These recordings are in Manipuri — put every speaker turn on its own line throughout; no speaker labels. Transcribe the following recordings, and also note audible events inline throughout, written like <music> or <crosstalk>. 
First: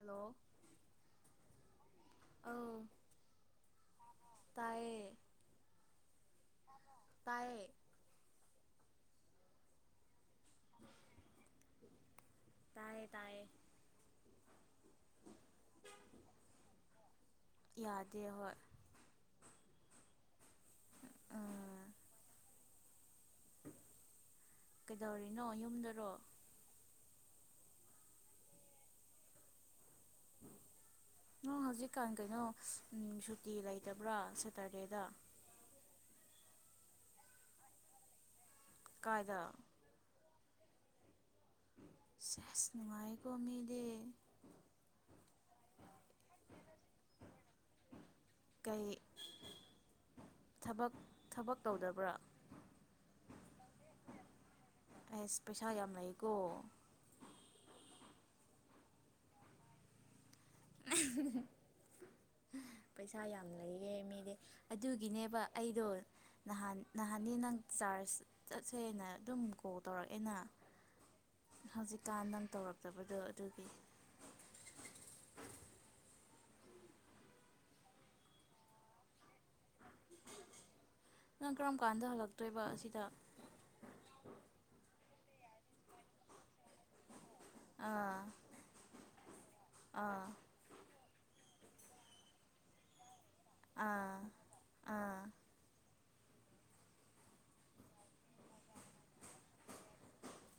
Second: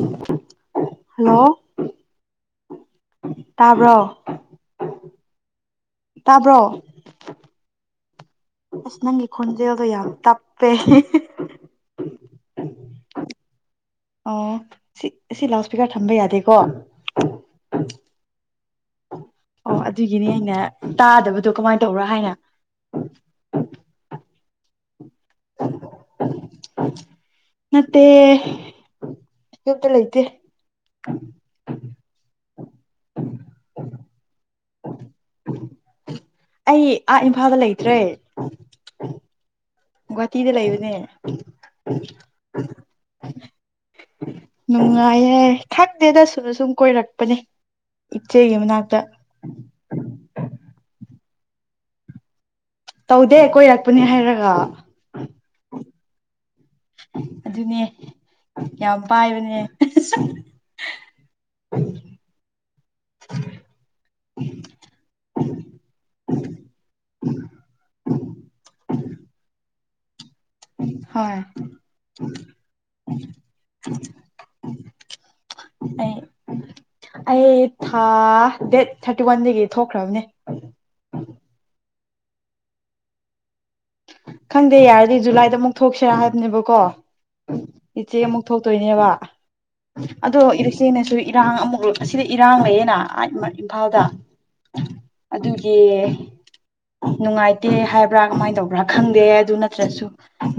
ꯍꯜꯂꯣ
ꯍꯜꯂꯣ
ꯑꯧ
ꯇꯥꯕ꯭ꯔꯣ ꯇꯥꯕ꯭ꯔꯣ
ꯇꯥꯏꯦ
ꯑꯁ ꯅꯪꯒꯤ ꯈꯣꯟꯖꯦꯜꯗꯣ ꯌꯥꯝ ꯇꯞꯄꯦ
ꯇꯥꯏꯌꯦ ꯇꯥꯏꯌꯦ
ꯑꯣ ꯁꯤ ꯁꯤ ꯂꯥꯎꯠ ꯏꯁꯄꯤꯀꯔ ꯊꯝꯕ ꯌꯥꯗꯦꯀꯣ
ꯌꯥꯗꯦ ꯍꯣꯏ
ꯑꯣ ꯑꯗꯨꯒꯤꯅꯤ ꯑꯩꯅ ꯇꯥꯗꯕꯗꯣ ꯀꯃꯥꯏꯅ
ꯎꯝ
ꯇꯧꯕ꯭ꯔꯥ ꯍꯥꯏꯅ
ꯀꯩꯗꯧꯔꯤꯅꯣ ꯌꯨꯝꯗꯔꯣ
ꯃꯦ ꯌꯇ ꯂꯩ
ꯅ ꯍꯧꯖꯤꯛꯀꯥꯟ ꯀꯩꯅꯣ ꯁꯨꯇꯤ ꯂꯩꯇꯕ꯭ꯔꯥ ꯁꯦꯇꯔꯗꯦꯗ
ꯑꯩ ꯑꯥ ꯏꯝꯐꯥꯜꯗ ꯂꯩꯇ꯭ꯔꯦ
ꯀꯥꯏꯗ
ꯒꯨꯍꯥꯇꯤꯗ ꯂꯩꯕꯅꯦ
ꯁꯦꯁ ꯅꯨꯡꯉꯥꯏꯀꯣ ꯃꯤꯗꯤ
ꯅꯨꯡꯉꯥꯏꯌꯦꯦ ꯈꯪꯗꯦꯗ ꯁꯨꯅ ꯁꯨꯝ ꯀꯣꯏꯔꯛꯄꯅꯦ ꯏꯆꯦꯒꯤ
ꯀꯩ
ꯃꯅꯥꯛꯇ
ꯊꯕꯛ ꯊꯕꯛ ꯇꯧꯗꯕ꯭ꯔꯥ
ꯇꯧꯗꯦ ꯀꯣꯏꯔꯛꯄꯅꯤ ꯍꯥꯏꯔꯒ
ꯑꯩꯁ ꯄꯩꯁꯥ ꯌꯥꯝ ꯂꯩꯀꯣ
ꯑꯗꯨꯅꯦ ꯌꯥꯝ ꯄꯥꯏꯕꯅꯦ
ꯄꯩꯁꯥ ꯌꯥꯝ ꯂꯩꯔꯦ ꯃꯤꯗꯤ ꯑꯗꯨꯒꯤꯅꯦꯕ ꯑꯩꯗꯣ ꯅꯍꯥꯟ ꯅꯍꯥꯟꯗꯤ ꯅꯪ ꯆꯥꯔꯖ ꯆꯠꯁꯦꯅ ꯑꯗꯨꯝ ꯀꯣꯛ ꯇꯧꯔꯛꯑꯦꯅ
ꯍꯣꯏ
ꯍꯧꯖꯤꯛꯀꯥꯟ ꯅꯪ
ꯑꯩ
ꯇꯧꯔꯛꯇꯕꯗꯣ ꯑꯗꯨꯒꯤ
ꯑꯩ ꯊꯥ ꯗꯦꯠ ꯊꯥꯔꯇꯤ ꯋꯥꯟꯗꯒꯤ ꯊꯣꯛꯈ꯭ꯔꯕꯅꯦ
ꯉ ꯀꯔꯝ ꯀꯥꯟꯗ ꯍꯂꯛ ꯊꯣꯛꯇꯣꯏꯕ ꯑꯁꯤꯗ
ꯈꯪꯗꯦ ꯌꯥꯔꯗꯤ ꯖꯨꯂꯥꯏꯗ ꯑꯃꯨꯛ ꯊꯣꯛꯁꯤꯔꯥ ꯍꯥꯏꯕꯅꯦꯕ ꯀꯣ ꯏꯆꯦ
ꯑꯥ
ꯑꯃꯨꯛ ꯊꯣꯛꯇꯣꯏꯅꯦꯕ
ꯑꯥ
ꯑꯗꯣ ꯏꯆꯦꯅꯁꯨ ꯏꯔꯥꯡ ꯑꯃꯨꯛ ꯑꯁꯤꯗ ꯏꯔꯥꯡꯕꯌꯦꯅ ꯏꯝꯐꯥꯜꯗ
ꯑꯥ ꯑꯥ
ꯑꯗꯨꯒꯤ ꯅꯨꯡꯉꯥꯏꯇꯦ ꯍꯥꯏꯕ꯭ꯔꯥ ꯀꯃꯥꯏꯅ ꯇꯧꯕ ꯭ꯔ ꯈꯪꯗꯦ ꯑꯗꯨ ꯅꯠꯇ꯭ꯔꯁꯨ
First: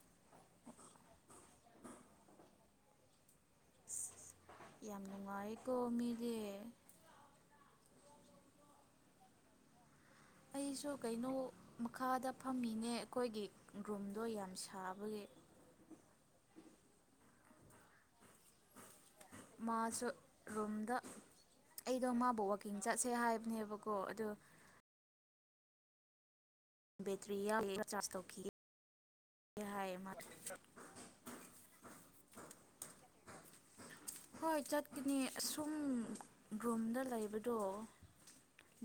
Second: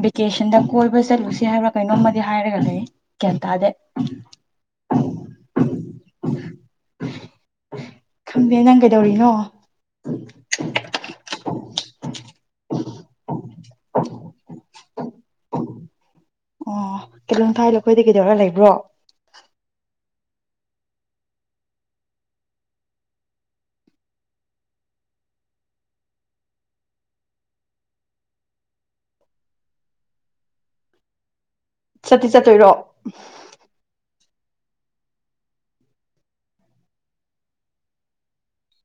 ꯚꯦꯀꯦꯁꯟꯗ ꯀꯣꯏꯕ ꯆꯠꯂꯨꯁꯤ ꯍꯥꯏꯕ꯭ꯔꯥ ꯀꯩꯅꯣꯝꯃꯗꯤ ꯍꯥꯏꯔꯒ ꯂꯩ ꯒ꯭ꯌꯥꯟꯇꯥꯗ
ꯌꯥꯝ ꯅꯨꯡꯉꯥꯏꯀ ꯃꯦꯦ
ꯈꯪꯗꯦ ꯅꯪꯒꯩꯗꯧꯔꯤꯅꯣ
ꯑꯩꯁꯨ ꯀꯩꯅꯣ ꯃꯈꯥꯗ ꯐꯝꯃꯤꯅꯦ ꯑꯩꯈꯣꯏꯒꯤ ꯔꯨꯝꯗꯣ ꯌꯥꯝ ꯁꯥꯥꯕꯒꯤ
ꯑꯣ ꯀꯂꯣ ꯊꯥꯏꯂꯈꯣꯏ ꯀꯩꯗꯧꯔ ꯂꯩꯕ꯭ꯔꯣ
ꯃꯥꯁꯨ ꯔꯨꯝꯗ ꯑꯩꯗꯣ ꯃꯥꯕꯨ ꯋꯀꯤꯡ ꯆꯠꯁꯦ ꯍꯥꯏꯕꯅꯦꯕꯀꯣ ꯑꯗꯣ ꯕꯦꯇꯔꯤꯌꯥ ꯄ ꯆꯥꯁꯇꯣꯈꯤ ꯌꯥꯍꯥꯏꯃ
ꯆꯠꯇꯤ ꯆꯠꯇꯣꯏꯔꯣ
ꯍꯣꯏ ꯆꯠꯀꯅꯤ ꯑꯁꯨꯝ ꯔ꯭ꯔꯨꯝꯗ ꯂꯩꯕꯗꯣ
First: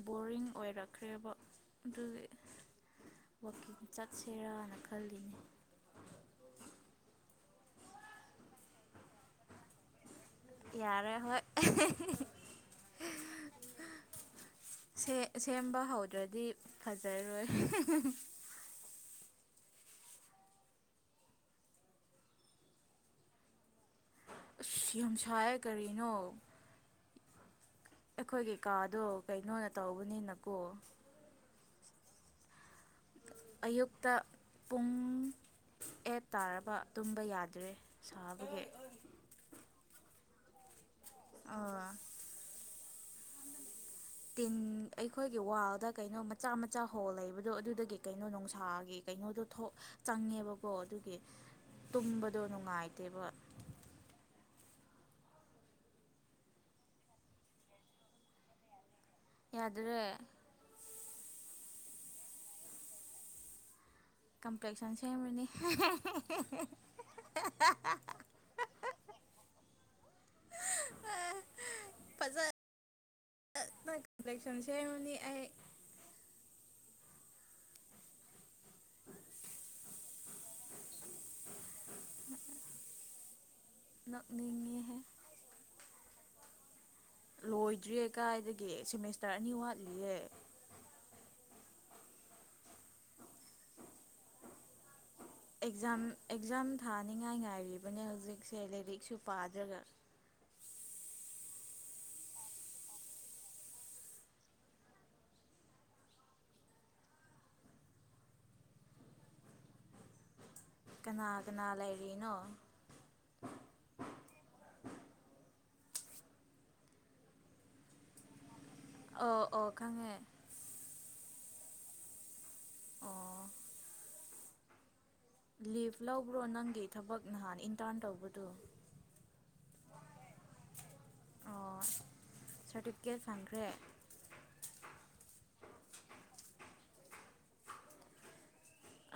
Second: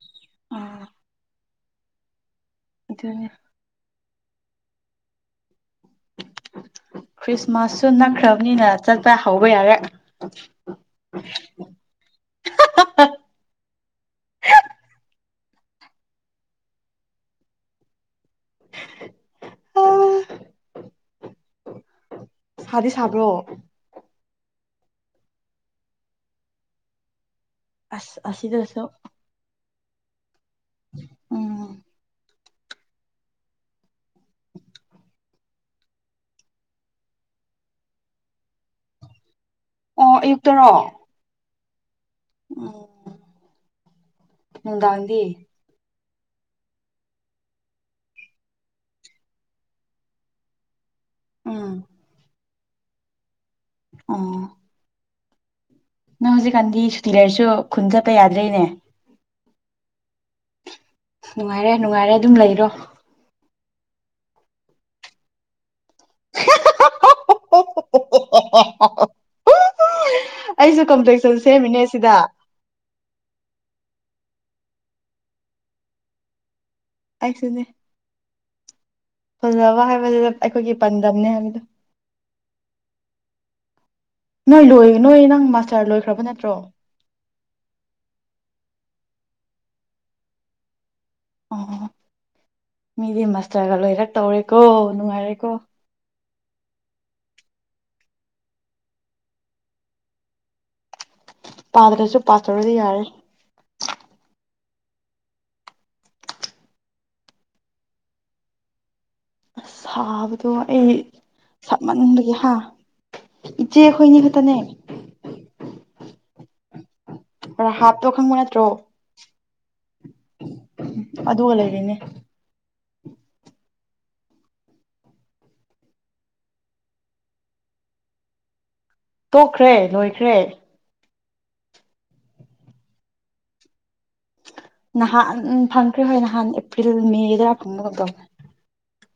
ꯕꯣꯔꯤꯡ
ꯑꯥ
ꯑꯣꯏꯔꯛꯈ꯭ꯔꯦꯕ ꯑꯗꯨ
ꯑꯗꯨꯅꯦ
ꯡ ꯆꯠ ꯁꯦꯔꯥꯅ ꯈꯜꯂꯤꯅꯦ
ꯈ꯭ꯔꯤꯁꯃꯥꯁꯁꯨ ꯅꯛꯈ꯭ꯔꯕꯅꯤꯅ ꯆꯠꯄ ꯍꯧꯕ ꯌꯥꯔꯦ
ꯌꯥꯔꯦ ꯍꯣꯏ ꯁꯦ ꯁꯦꯝꯕ ꯍꯧꯗ꯭ꯔꯗꯤ ꯐꯖꯔꯣꯏ
ꯑ ꯁꯥꯗꯤ ꯁꯥꯕ꯭ꯔꯣ
ꯑꯁ ꯌꯥꯝ ꯁꯥꯏꯑ ꯀꯔꯤꯅꯣ
ꯑꯁ
ꯑꯩꯈꯣꯏꯒꯤ
ꯑꯁꯤꯗꯁꯨ
ꯀꯥꯗꯣ ꯀꯩꯅꯣ ꯅ ꯇꯧꯕꯅꯤꯅ
ꯎꯝ
ꯑꯌꯨꯛꯇ ꯄꯨꯡ ꯑꯦꯠ ꯇꯥꯔꯕ ꯇꯨꯝꯕ ꯌꯥꯗ꯭ꯔꯦ ꯁꯥꯕꯒꯤ
ꯑꯌꯨꯛꯇꯔꯣ
ꯑ
ꯑꯣ
ꯇꯤꯟ ꯑꯩꯈꯣꯏꯒꯤ ꯋꯥꯜꯗ ꯀꯩꯅꯣ ꯃꯆꯥ ꯃꯆꯥ ꯍꯣꯜ ꯂꯩꯕꯗꯣ ꯑꯗꯨꯗꯒꯤ ꯀꯩꯅꯣ ꯅꯨꯡꯁꯥꯒꯤ ꯀꯩꯅꯣꯗꯣ ꯆꯪꯉꯦꯕꯀꯣ ꯑꯗꯨ
ꯎꯝ
ꯇꯨꯝꯕꯗꯨꯣ ꯅꯨꯡꯉꯥꯏꯇꯦꯕ
ꯑꯥ ꯅꯪ ꯍꯧꯖꯤꯛꯀꯥꯟꯗꯤ ꯁꯨꯇꯤ ꯂꯩꯔꯁꯨ ꯈꯨꯟ ꯆꯠꯄ ꯌꯥꯗ꯭ꯔꯦꯅꯦ
ꯌꯥꯗꯨꯔꯦ
ꯅꯨꯡꯉꯥꯏꯔꯦ ꯅꯨꯡꯉꯥꯏꯔꯦ ꯑꯗꯨꯝ ꯂꯩꯔꯣ
ꯀꯝꯄ꯭ꯂꯦꯛꯁꯟ ꯁꯦꯝꯕꯅꯤ
ꯑꯩꯁꯨ ꯀꯝꯇꯦꯛꯁꯟ ꯁꯦꯝꯃꯤꯅꯦ ꯁꯤꯗ
ꯏ꯭ꯂꯦꯛꯁꯟꯁꯦ ꯍꯅꯤ ꯍꯥꯏ
ꯑꯩꯁꯅꯦ ꯐꯖꯕ ꯍꯥꯏꯕꯗꯨꯗ ꯑꯩꯈꯣꯏꯒꯤ ꯄꯥꯟꯗꯝꯅꯦ ꯍꯥꯏꯕꯗꯣ ꯅꯣꯏ ꯂꯣꯏ
ꯅꯛꯅꯤꯡꯉꯦꯍꯦ
ꯅꯣꯏ ꯅꯪ ꯃꯥꯁꯇꯔ ꯂꯣꯏꯈ꯭ꯔꯕ ꯅꯠꯇ ꯠꯇ꯭ꯔꯣ
ꯂꯣꯏꯗ꯭ꯔꯤꯦ ꯀꯥꯏꯗꯒꯤ ꯁꯦꯃꯤꯁꯇꯔ ꯑꯅꯤ ꯋꯥꯠꯂꯤꯌꯦꯦ
ꯑꯣ ꯃꯤꯗꯤ ꯃꯥꯁꯇꯔꯒ ꯂꯣꯏꯔꯛ ꯇꯧꯔꯦꯀꯣ ꯅꯨꯡꯉꯥꯏꯔꯦꯀꯣ
ꯑꯦꯛꯖꯥꯝ ꯑꯦꯛꯖꯥꯝ ꯊꯥꯅꯤꯉꯥꯏ ꯉꯥꯏꯔꯤꯕꯅꯦ ꯍꯧꯖꯤꯛꯁꯦ ꯂꯥꯏꯔꯤꯛꯁꯨ ꯄꯥꯗ꯭ꯔꯒ
ꯄꯥꯗ꯭ꯔꯁꯨ ꯄꯥꯊꯔꯗꯤ ꯌꯥꯔꯦ ꯁꯥꯕ ꯑꯗꯣ ꯑꯩ
ꯀꯅꯥ ꯀꯅꯥ
ꯁꯠ
ꯂꯩꯔꯤꯅꯣ
ꯃꯅꯤꯡꯕꯒꯤ ꯍꯥ ꯏꯆꯦꯈꯣꯏꯅꯤ ꯈꯛꯇꯅꯦ ꯑꯣꯔ ꯍꯥꯞꯇꯣ ꯈꯪꯕ ꯅꯠꯇ꯭ꯔꯣ
ꯑꯣ ꯑꯣ ꯈꯉꯦ
ꯎ ꯑꯗꯨꯒ ꯂꯩꯔꯤꯅꯦ
ꯑꯣ ꯂꯤꯐ ꯂꯧꯕ꯭ꯔꯣ ꯅꯪꯒꯤ ꯊꯕꯛ ꯅꯍꯥꯟ ꯏꯟꯇꯥꯔꯟ ꯇꯧꯕꯗꯨ
ꯇꯣꯛꯈ꯭ꯔꯦ ꯂꯣꯏꯈ꯭ꯔꯦ
ꯑꯣ ꯁꯥꯔꯇꯤꯐꯤꯀꯦꯠ ꯐꯪꯈ꯭ꯔꯦ
ꯅꯍꯥꯟ ꯐꯪꯈ꯭ꯔꯦ ꯍꯣꯏ ꯅꯍꯥꯟ ꯑꯦꯄ꯭ꯔꯤꯜ ꯃꯦꯒꯤꯗꯔꯥ ꯐꯪꯕ ꯉꯝꯗꯧꯅꯦ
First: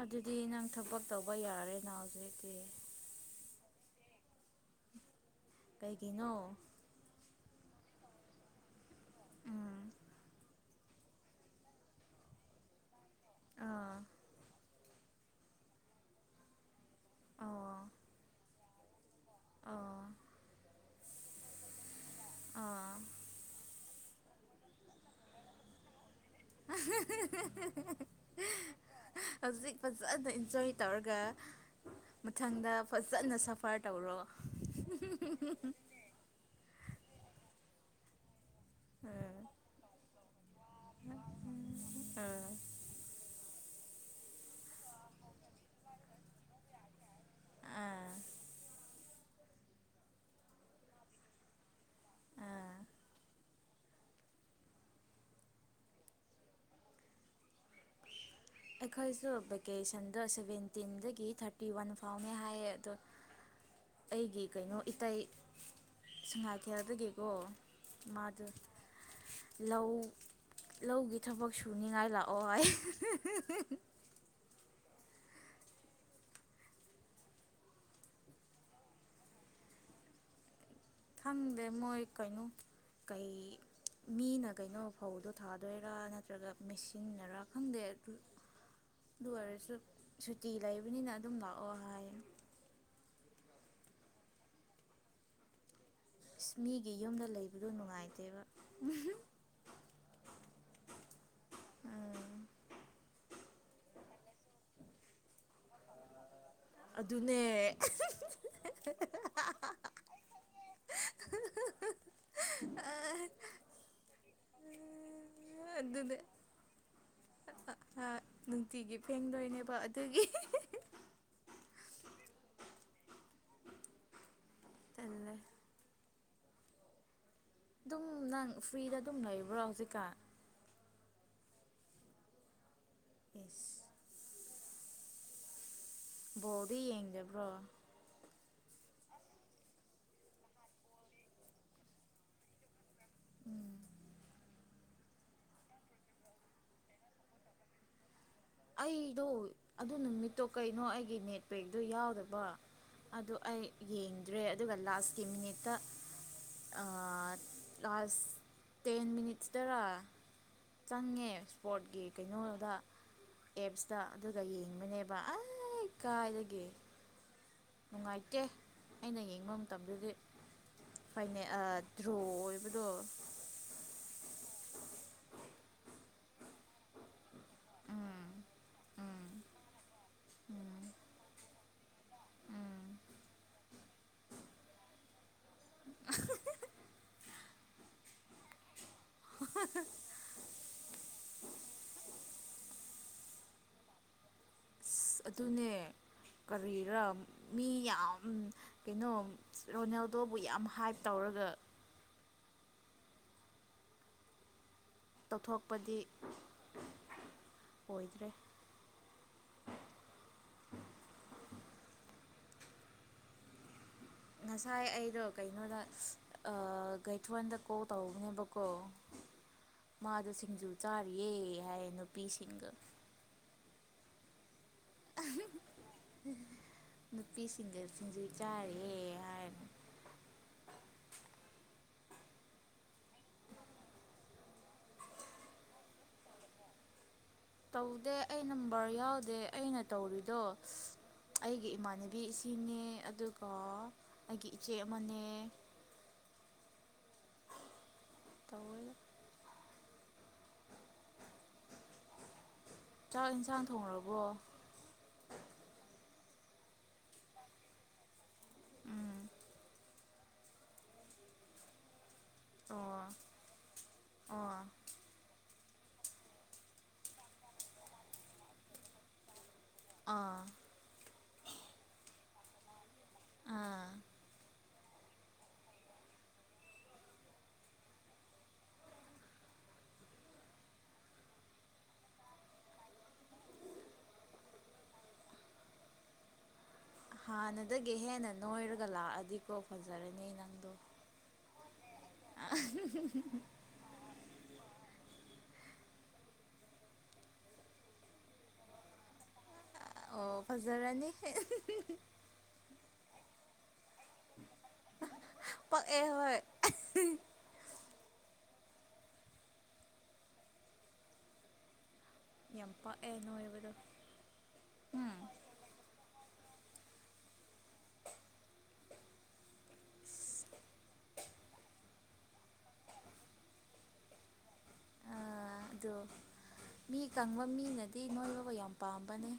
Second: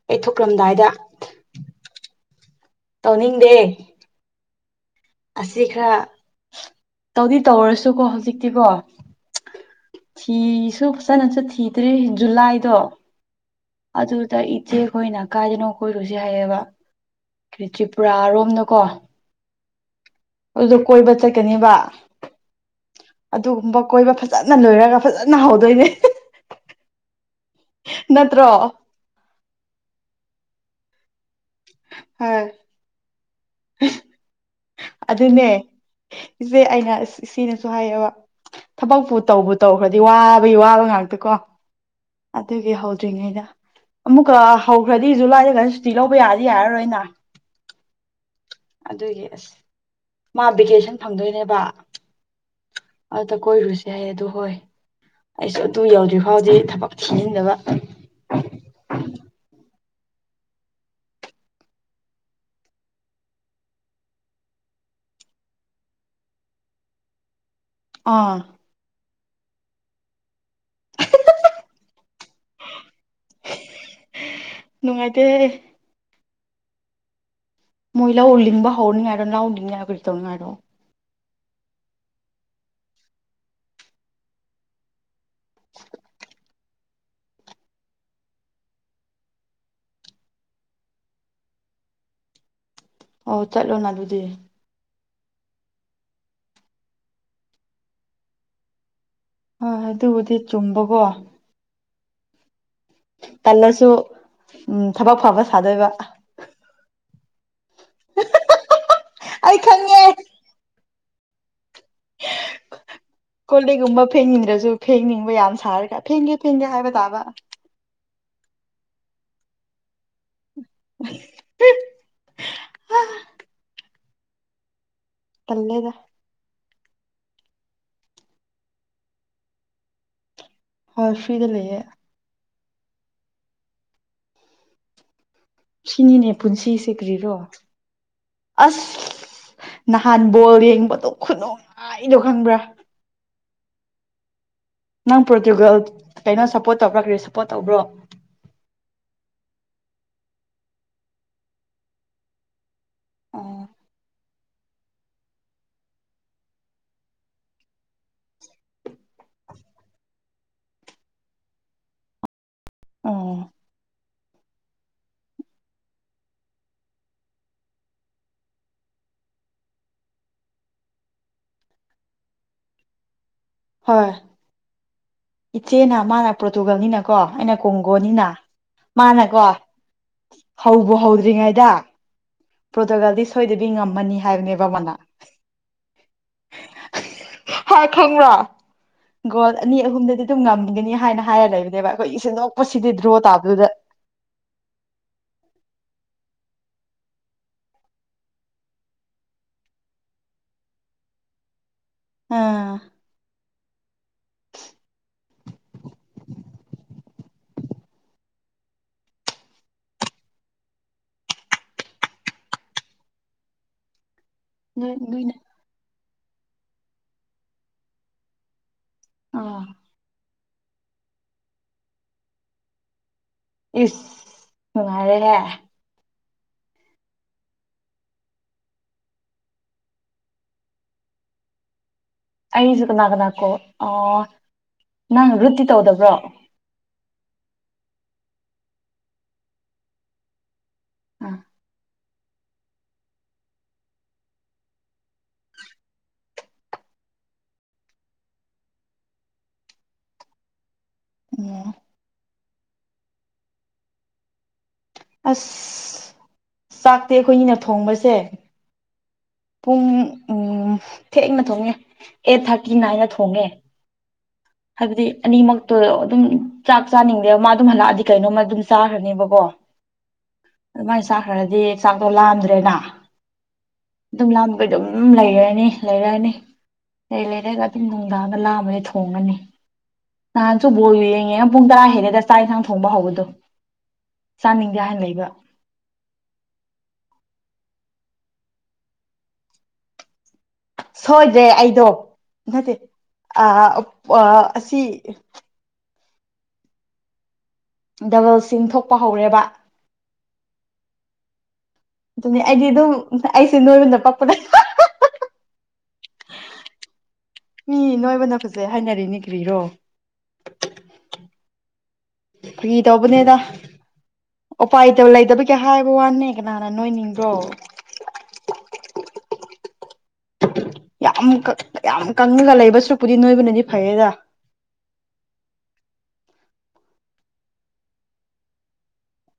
ꯑꯗꯨꯗꯤ ꯅꯪ ꯊꯕꯛ ꯇꯧꯕ ꯌꯥꯔꯦꯅ ꯍꯧꯖꯤꯛ ꯎ
ꯇꯧꯅꯤꯡꯗꯦ ꯑꯁꯤ ꯈꯔ
ꯀꯩꯒꯤꯅꯣ
ꯇꯧꯗꯤ ꯇꯧꯔꯁꯨ ꯀꯣ ꯍꯧꯖꯤꯛꯇꯤꯀꯣ
ꯎꯝ
ꯊꯤꯁꯨ ꯐꯖꯅꯁꯨ ꯊꯤꯗ꯭ꯔꯤ ꯖꯨꯂꯥꯏꯗꯣ
ꯑꯥ
ꯑꯗꯨꯗ ꯏꯠꯆꯦ ꯑꯩꯈꯣꯏꯅ ꯀꯥꯏꯗꯅꯣ ꯀꯣꯏꯔꯨꯁꯦ ꯍꯥꯏꯌꯦꯕ
ꯑꯣ
ꯀ꯭ꯆꯔꯤꯄꯨꯔꯥ ꯑꯔꯣꯝꯅ ꯀꯣ
ꯑꯣ
ꯑꯣꯗ ꯀꯣꯏꯕ ꯆꯠꯀꯅꯦꯕ
ꯑꯥ
ꯑꯗꯨꯒꯨꯝꯕ ꯀꯣꯏꯕ ꯐꯖꯅ ꯂꯣꯏꯔꯒ ꯐꯖꯅ ꯍꯧꯗꯣꯏꯅꯦ
ꯑ
ꯅꯠꯇ꯭ꯔꯣ
ꯍꯧꯖꯤꯛ ꯐꯖꯅ ꯏꯟꯖꯣꯏ ꯇꯧꯔꯒ
ꯍꯣꯏ
ꯃꯊꯪꯗ ꯐꯁ ꯆꯖꯠꯅ ꯁꯐꯔ ꯇꯧꯔꯣ
ꯑꯗꯨꯅꯦ ꯏꯆꯦ ꯑꯩꯅꯁ ꯁꯤꯅꯁꯨ ꯁ ꯍꯥꯏꯕ ꯊꯕꯛꯄꯨ
ꯎꯝ
ꯇꯧꯕ ꯇꯧꯈ꯭ꯔꯗꯤ ꯋꯥ ꯋꯥꯕ ꯉꯥꯛꯇ ꯀꯣ
ꯎꯝ
ꯑꯗꯨꯒꯤ ꯍꯧꯗ꯭ꯔꯤꯉꯩꯗ ꯑꯃꯨꯛꯀ ꯍꯧꯈ꯭ꯔꯗꯤ ꯖꯨꯂꯥꯏꯗꯒ ꯁꯨꯇꯤ ꯂꯧꯕ ꯌꯥꯗꯤ ꯌꯥꯔꯔꯣꯏꯅ
ꯑꯥ
ꯑꯗꯨꯒꯤ ꯑꯁ ꯃꯥ ꯚꯦꯀꯦꯁꯟ ꯐꯪꯗꯣꯏꯅꯦꯕ
ꯑꯥ
ꯑꯗ ꯀꯣꯏꯔꯨꯁ ꯍꯥꯏ ꯑꯗꯨꯣ ꯍꯣꯏ ꯑꯩꯁꯨ ꯑꯗꯨ ꯌꯧꯗ꯭ꯔꯤ ꯐꯥꯎꯗꯤ ꯊꯕꯛ ꯊꯤꯖꯤꯟꯗꯕ
ꯑꯦꯈꯥꯏꯁꯨꯦ ꯑꯣꯀꯦꯁꯟꯗꯣ ꯁꯚꯦꯟꯇꯤꯟꯗꯒꯤ ꯊꯥꯔꯇꯤ ꯋꯥꯟ ꯐꯥꯎꯅꯦ ꯍꯥꯏꯌꯦ ꯑꯗꯣ ꯑꯩꯒꯤ ꯀꯩꯅꯣ ꯏꯇꯩ ꯁꯉꯥꯏꯊꯦꯜꯗꯒꯤꯀꯣ
ꯑꯥ
ꯃꯥꯖ ꯂꯧ ꯂꯧꯒꯤ ꯊꯕꯛ ꯁꯨꯅꯤꯡꯉꯥꯏ ꯂꯥꯛꯑꯣ ꯍ
ꯅꯨꯡꯉꯥꯏꯇꯦ ꯃꯣꯏ ꯂꯧꯜꯂꯤꯅꯤꯡꯕ ꯍꯧꯔꯅꯤꯉꯥꯏꯔꯣ ꯂꯧꯍꯅꯤꯡꯉꯥꯏꯔꯣ ꯀꯩ ꯇꯧꯅꯤꯉꯥꯏꯔꯣ
ꯈꯪꯗꯦ ꯃꯣꯏ ꯀꯩꯅꯣ ꯀꯩ ꯃꯤꯅ ꯀꯩꯅꯣ ꯐꯧꯗ ꯊꯥꯗꯣꯏꯔꯥ ꯅꯠꯇ꯭ꯔꯒ ꯃꯦꯁꯤꯟꯅꯔꯥ ꯈꯪꯗꯦ ꯑꯗꯨ ꯑꯗꯨ ꯑꯣꯏꯔꯁꯨ ꯁꯨꯇꯤ ꯂꯩꯕꯅꯤꯅ ꯑꯗꯨꯝ ꯂꯥꯛꯑꯣ ꯍꯥꯏꯌꯦ
ꯑꯣ ꯆꯠꯂꯣꯅ ꯑꯗꯨꯗꯤ
ꯑ ꯃꯤꯒꯤ ꯌꯨꯝꯗ ꯂꯩꯕꯗꯣ ꯅꯨꯡꯉꯥꯏꯇꯦꯕ
ꯑ ꯑꯗꯨꯕꯨꯗꯤ ꯆꯨꯝꯕꯀꯣ
ꯎꯝ
ꯇꯜꯂꯁꯨ ꯎꯝ ꯊꯕꯛ ꯐꯕ ꯁꯥꯗꯣꯏꯕ
ꯑꯗꯨꯅꯦ
ꯑꯩ ꯀꯣꯂꯦꯛꯒꯨꯝꯕ ꯐꯦꯡꯅꯤꯡꯗ꯭ꯔꯁꯨ ꯐꯦꯡꯅꯤꯡꯕ ꯌꯥꯝ ꯁꯥꯔꯒ
ꯑꯗꯨꯅꯦ
ꯐꯦꯡꯒꯦ ꯐꯦꯡꯒꯦ ꯍꯥꯏꯕ ꯇꯥꯕ
ꯅꯨꯡꯇꯤꯒꯤ ꯐꯦꯡꯗꯣꯏꯅꯦꯕ ꯑꯗꯨꯒꯤ
ꯑ
ꯇꯜꯂꯦ ꯑꯗꯨꯝ ꯅꯪ ꯐ꯭ꯔꯤꯗ ꯑꯗꯨꯝ ꯂꯩꯕ꯭ꯔꯣ ꯍꯧꯖꯤꯛꯀꯥꯟ
ꯍꯣꯏ ꯐ꯭ꯔꯤꯗ ꯂꯩꯌꯦꯦ
ꯏꯁꯁ
ꯁꯤꯅꯤꯅꯦ
ꯕꯣꯜꯗꯤ
ꯄꯨꯟꯁꯤꯁꯦ ꯀ꯭ꯔꯤꯔꯣ
ꯌꯦꯡꯗꯕ꯭ꯔꯣ
ꯑꯁ ꯅꯍꯥꯟ ꯕꯣꯜ ꯌꯦꯡꯕꯗꯣ ꯈꯨꯅꯨꯡꯧꯉꯥꯏꯗꯣ ꯈꯪꯕ꯭ꯔꯥ ꯅꯪ ꯄ꯭ꯔꯣꯔꯇꯨꯒꯜ ꯀꯩꯅꯣ ꯁꯞꯄꯣꯔꯠ ꯇꯧꯕ꯭ꯔꯥ ꯀꯔꯤ ꯁꯞꯄꯣꯔꯠ ꯇꯧꯕ꯭ꯔꯣ
ꯑꯩꯗꯣ ꯑꯗꯨ ꯅꯨꯃꯤꯠꯇꯣ ꯀꯩꯅꯣ ꯑꯩꯒꯤ ꯅꯦꯠꯄꯦꯛꯇꯣ ꯌꯥꯎꯗꯕ ꯑꯗꯨ ꯑꯩ ꯌꯦꯡꯗ꯭ꯔꯦ ꯑꯗꯨꯒ ꯂꯥꯁꯀꯤ ꯃꯤꯅꯤꯠꯇ ꯂꯥꯁ ꯇꯦꯟ ꯃꯤꯅꯤꯠꯁꯇꯔꯥ ꯆꯪꯉꯦ ꯏꯁꯄꯣꯔꯠꯀꯤ ꯀꯩꯅꯣꯗ
ꯑꯣ
ꯑꯦꯞꯁꯇ ꯑꯗꯨꯒ ꯌꯦꯡꯕꯅꯦꯕ ꯑꯩ ꯀꯥꯏꯗꯒꯤꯦ ꯅꯨꯡꯉꯥꯏꯇꯦ ꯑꯩꯅ ꯌꯦꯡꯕ ꯃꯇꯝꯗꯗꯤ ꯐ ꯗ꯭ꯔꯣ ꯑꯣꯏꯕꯗꯣ
ꯍꯣꯏ ꯏꯆꯦꯅ ꯃꯥꯅ ꯄꯣꯔꯇꯨꯒꯜꯅꯤꯅꯀꯣ ꯑꯩꯅ ꯀꯣꯡꯒꯣꯅꯤꯅ
ꯎꯝ
ꯃꯥꯅꯀꯣ ꯍꯕꯣ ꯍꯧꯗ꯭ꯔꯤꯉꯥꯏꯗ ꯄ꯭ꯔꯣꯇꯣꯒꯥꯜꯗꯤ ꯁꯣꯏꯗꯕꯤ ꯉꯝꯃꯅꯤ ꯍꯥꯏꯕꯅꯦꯕ ꯑꯃꯅ ꯍꯥꯥ ꯈꯃꯅꯥ ꯒꯗ ꯑꯅꯤ ꯑꯍꯨꯝꯗ ꯑꯗꯨ ꯉꯝꯒꯅꯤ ꯍꯥꯏꯅ ꯍꯥꯏꯔ ꯂꯩꯕꯅꯦꯕ ꯑꯩꯈꯣꯏꯒꯤꯁꯦ ꯅꯣꯛꯄꯁꯤꯗꯤ ꯗ꯭ꯔꯣ ꯇꯥꯕꯗꯨꯗ
ꯑꯁ ꯑꯗꯨꯅꯦ ꯀꯔꯤꯔꯥ ꯃꯤ ꯌꯥꯝ ꯀꯩꯅꯣ ꯔꯣꯅꯦꯜꯗꯣꯕꯨ ꯌꯥꯝ ꯍꯥꯏꯞ ꯇꯧꯔꯒ
ꯑꯥ
ꯇꯧꯊꯣꯛꯄꯗꯤ ꯑꯣꯏꯗ꯭ꯔꯦ ꯉꯁꯥꯏ
ꯅꯣꯏ
ꯑꯩꯗꯣ
ꯅꯣꯏꯅ
ꯀꯩꯅꯣꯗ ꯒꯩꯊꯟꯗ ꯀꯣ ꯇꯧꯅꯦꯕꯀꯣ
ꯑ
ꯁꯤꯡꯖꯨ ꯆꯥꯔꯤꯌꯦ ꯍꯥꯏ ꯅꯨꯄꯤꯁꯤꯡꯒ
ꯎꯉꯔꯦꯍꯦ
ꯅꯨꯄꯤꯁꯤꯡꯗ ꯁꯤꯡꯁꯤꯩ ꯆꯥꯔꯦ ꯍꯥꯏꯅ
ꯑꯩꯁꯨ ꯀꯅꯥ ꯀꯅꯥꯀꯣ ꯅꯪ ꯔꯨꯇꯤ ꯇꯧꯗꯕ꯭ꯔꯣ
ꯇꯧꯗꯦ ꯑꯩ ꯅꯝꯕꯔ ꯌꯥꯎꯗꯦ ꯑꯩꯅ ꯇꯧꯔꯤꯗꯣ
ꯑꯥ
ꯑꯩꯒꯤ ꯏꯃꯥꯅ ꯏꯕꯤ ꯏꯁꯤꯡꯅꯦ ꯑꯗꯨꯒ ꯑꯩꯒꯤ ꯏꯆꯦ ꯑꯃꯅꯦ
<unintelligible>
ꯇꯋ
ꯎ
ꯆꯥꯛ ꯏꯟꯁꯥꯡ ꯊꯣꯡꯈꯔꯕꯣ
ꯑꯁ ꯆꯥꯛꯇꯦ ꯑꯩꯈꯣꯏꯒꯤꯅ ꯊꯣꯡꯕꯁꯦ ꯄꯨꯡ ꯎ ꯊꯦꯡꯅ ꯊꯣꯡꯉꯦ ꯑꯩꯠ ꯊꯥꯔꯇꯤ
ꯑꯣ
ꯅꯥꯏꯅ ꯊꯣꯡꯉꯦ
ꯑꯣ
ꯍꯥꯏꯕꯗꯤ ꯑꯅꯤꯃꯛ ꯑꯗꯨꯝ ꯆꯥꯛ ꯆꯥꯅꯤꯡꯗꯦꯕ ꯃꯥ ꯑꯗꯨꯝ ꯍꯜꯂꯛꯑꯗꯤ ꯀꯩꯅꯣꯝꯃ ꯑꯗꯨꯝ ꯆꯥꯈ꯭ꯔꯅꯦꯕꯀꯣ
ꯑꯥ
ꯑꯗꯨꯃꯥꯏꯅ ꯆꯥꯛꯈ꯭ꯔꯗꯤ ꯆꯥꯛꯇꯣ ꯂꯥꯝ ꯗ꯭ꯔꯦꯅ
ꯑꯥ
ꯑꯗꯨꯝ ꯂꯥꯝꯃꯒ ꯑꯗꯨꯝ ꯂꯩꯔꯅꯤ ꯂꯩꯔꯅꯤ ꯂꯩ ꯂꯩꯔꯒ ꯑꯗꯨꯝ ꯅꯨꯡꯗꯥꯡꯗ ꯂꯥꯃꯗꯩ ꯊꯣꯡꯉꯅꯤ ꯅꯍꯥꯟꯁꯨ ꯕꯣꯜ ꯌꯦꯡꯉꯦ ꯄꯨꯡ ꯇꯔꯥ ꯍꯦꯜꯂꯦꯒ ꯆꯥꯛ ꯏꯟꯁꯥꯡ ꯊꯣꯡꯕ ꯍꯧꯕꯗꯣ ꯆꯥꯅꯤꯡꯗꯦ ꯍꯥꯢꯅ ꯂꯩꯕ
ꯍꯥꯟꯅꯗꯒꯤ ꯍꯦꯟꯅ ꯅꯣꯏꯔꯒ ꯂꯥꯛꯑꯗꯤꯀꯣ ꯐꯖꯔꯅꯤ ꯑꯩꯅ
ꯁꯣꯏꯗ꯭ꯔꯦ ꯑꯩꯗꯣ ꯅꯠꯇꯦ ꯑꯁꯤ ꯗꯕꯜꯆꯤꯟ ꯊꯣꯛꯄ ꯍꯧꯔꯦꯕ
ꯑꯣ ꯐꯖꯔꯅꯤ
ꯑꯗꯨꯅꯤ ꯑꯩꯗꯤ ꯑꯗꯨꯝ ꯑꯩꯁꯦ ꯅꯣꯏꯕꯅ ꯄꯛꯄꯅꯦ
ꯄꯛꯑꯦ ꯍꯣꯏ
ꯃꯤ ꯅꯣꯏꯕꯅ ꯐꯖ ꯍꯥꯏꯅꯔꯤꯅꯤ ꯀ꯭ꯔꯤꯔꯣ
ꯌꯥꯝ
ꯐꯒꯤ
ꯄꯛꯑꯦ
ꯇꯧꯕꯅꯦꯗ
ꯅꯣꯏꯕꯗꯣ
ꯎꯄꯥꯏꯇ ꯂꯩꯇꯕꯒꯤ ꯍꯥꯏꯕ ꯋꯥꯅꯦ ꯀꯅꯥꯅ ꯅꯣꯏꯅꯤꯡꯕ꯭ꯔꯣ ꯌꯥꯝ ꯀꯥ ꯌꯥꯝ ꯀꯪꯉꯒ ꯂꯩꯕ ꯁꯔꯨꯛꯄꯨꯗꯤ ꯅꯣꯏꯕꯨꯅꯗꯤ ꯐꯩꯌꯦꯗ
ꯑꯥ ꯑꯗꯣ ꯃꯤ ꯀꯪꯕ ꯃꯤꯅꯗꯤ ꯅꯣꯏꯕꯕꯨ ꯌꯥꯝ ꯄꯥꯝꯕꯅꯦ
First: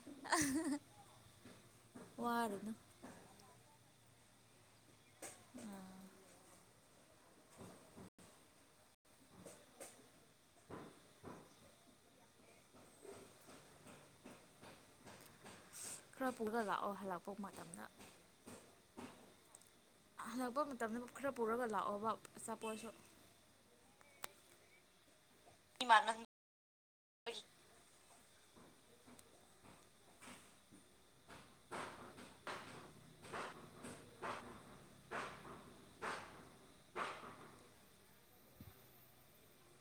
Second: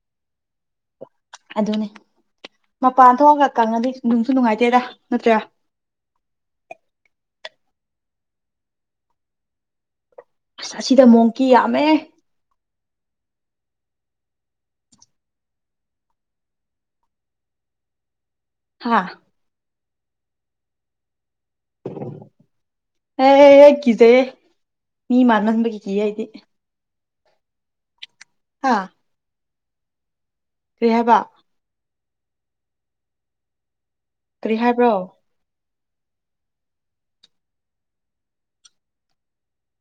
ꯑꯗꯨꯅꯦ
ꯋꯥꯔꯨꯅꯨ
ꯃꯄꯥꯟ ꯊꯣꯛꯑꯒ ꯀꯪꯉꯗꯤ ꯅꯨꯡꯁꯨ ꯅꯨꯡꯉꯥꯏꯇꯦꯗ ꯅꯠꯇꯔꯥ ꯑꯁ ꯑꯁꯤꯗ ꯃꯣꯡꯀꯤ ꯌꯥꯝꯃꯦ
ꯈꯔ ꯄꯨꯔꯒ ꯂꯥꯛꯑꯣ ꯍꯜꯂꯛꯄ ꯃꯇꯝꯗ
ꯍꯥꯥ
ꯍꯜꯁꯛꯄ ꯃꯇꯝꯗ ꯈꯔ ꯄꯨꯔꯒ ꯂꯥꯛꯑꯣꯕ ꯑꯆꯥꯄꯣꯠꯁꯨ
ꯑꯦ ꯀꯤꯖꯩꯌꯦ ꯃꯤ ꯃꯥꯟꯃꯟꯕꯒꯤ ꯀꯤꯌꯦ ꯑꯩꯗꯤ
ꯕꯒꯤ
ꯍꯥꯥ ꯀꯔꯤ ꯍꯥꯏꯕ ꯀꯔꯤ ꯍꯥꯏꯕ꯭ꯔꯣ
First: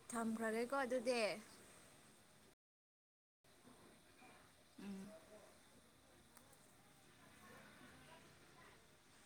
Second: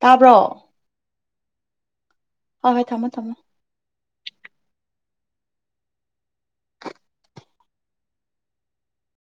ꯇꯥꯕ꯭ꯔꯣ
ꯊꯝꯈ꯭ꯔꯒꯦꯀꯣ ꯑꯗꯨꯗꯤ
ꯍꯣꯢ ꯍꯣꯏ ꯊꯝꯃꯣ ꯊꯝꯃꯣ
ꯎꯝ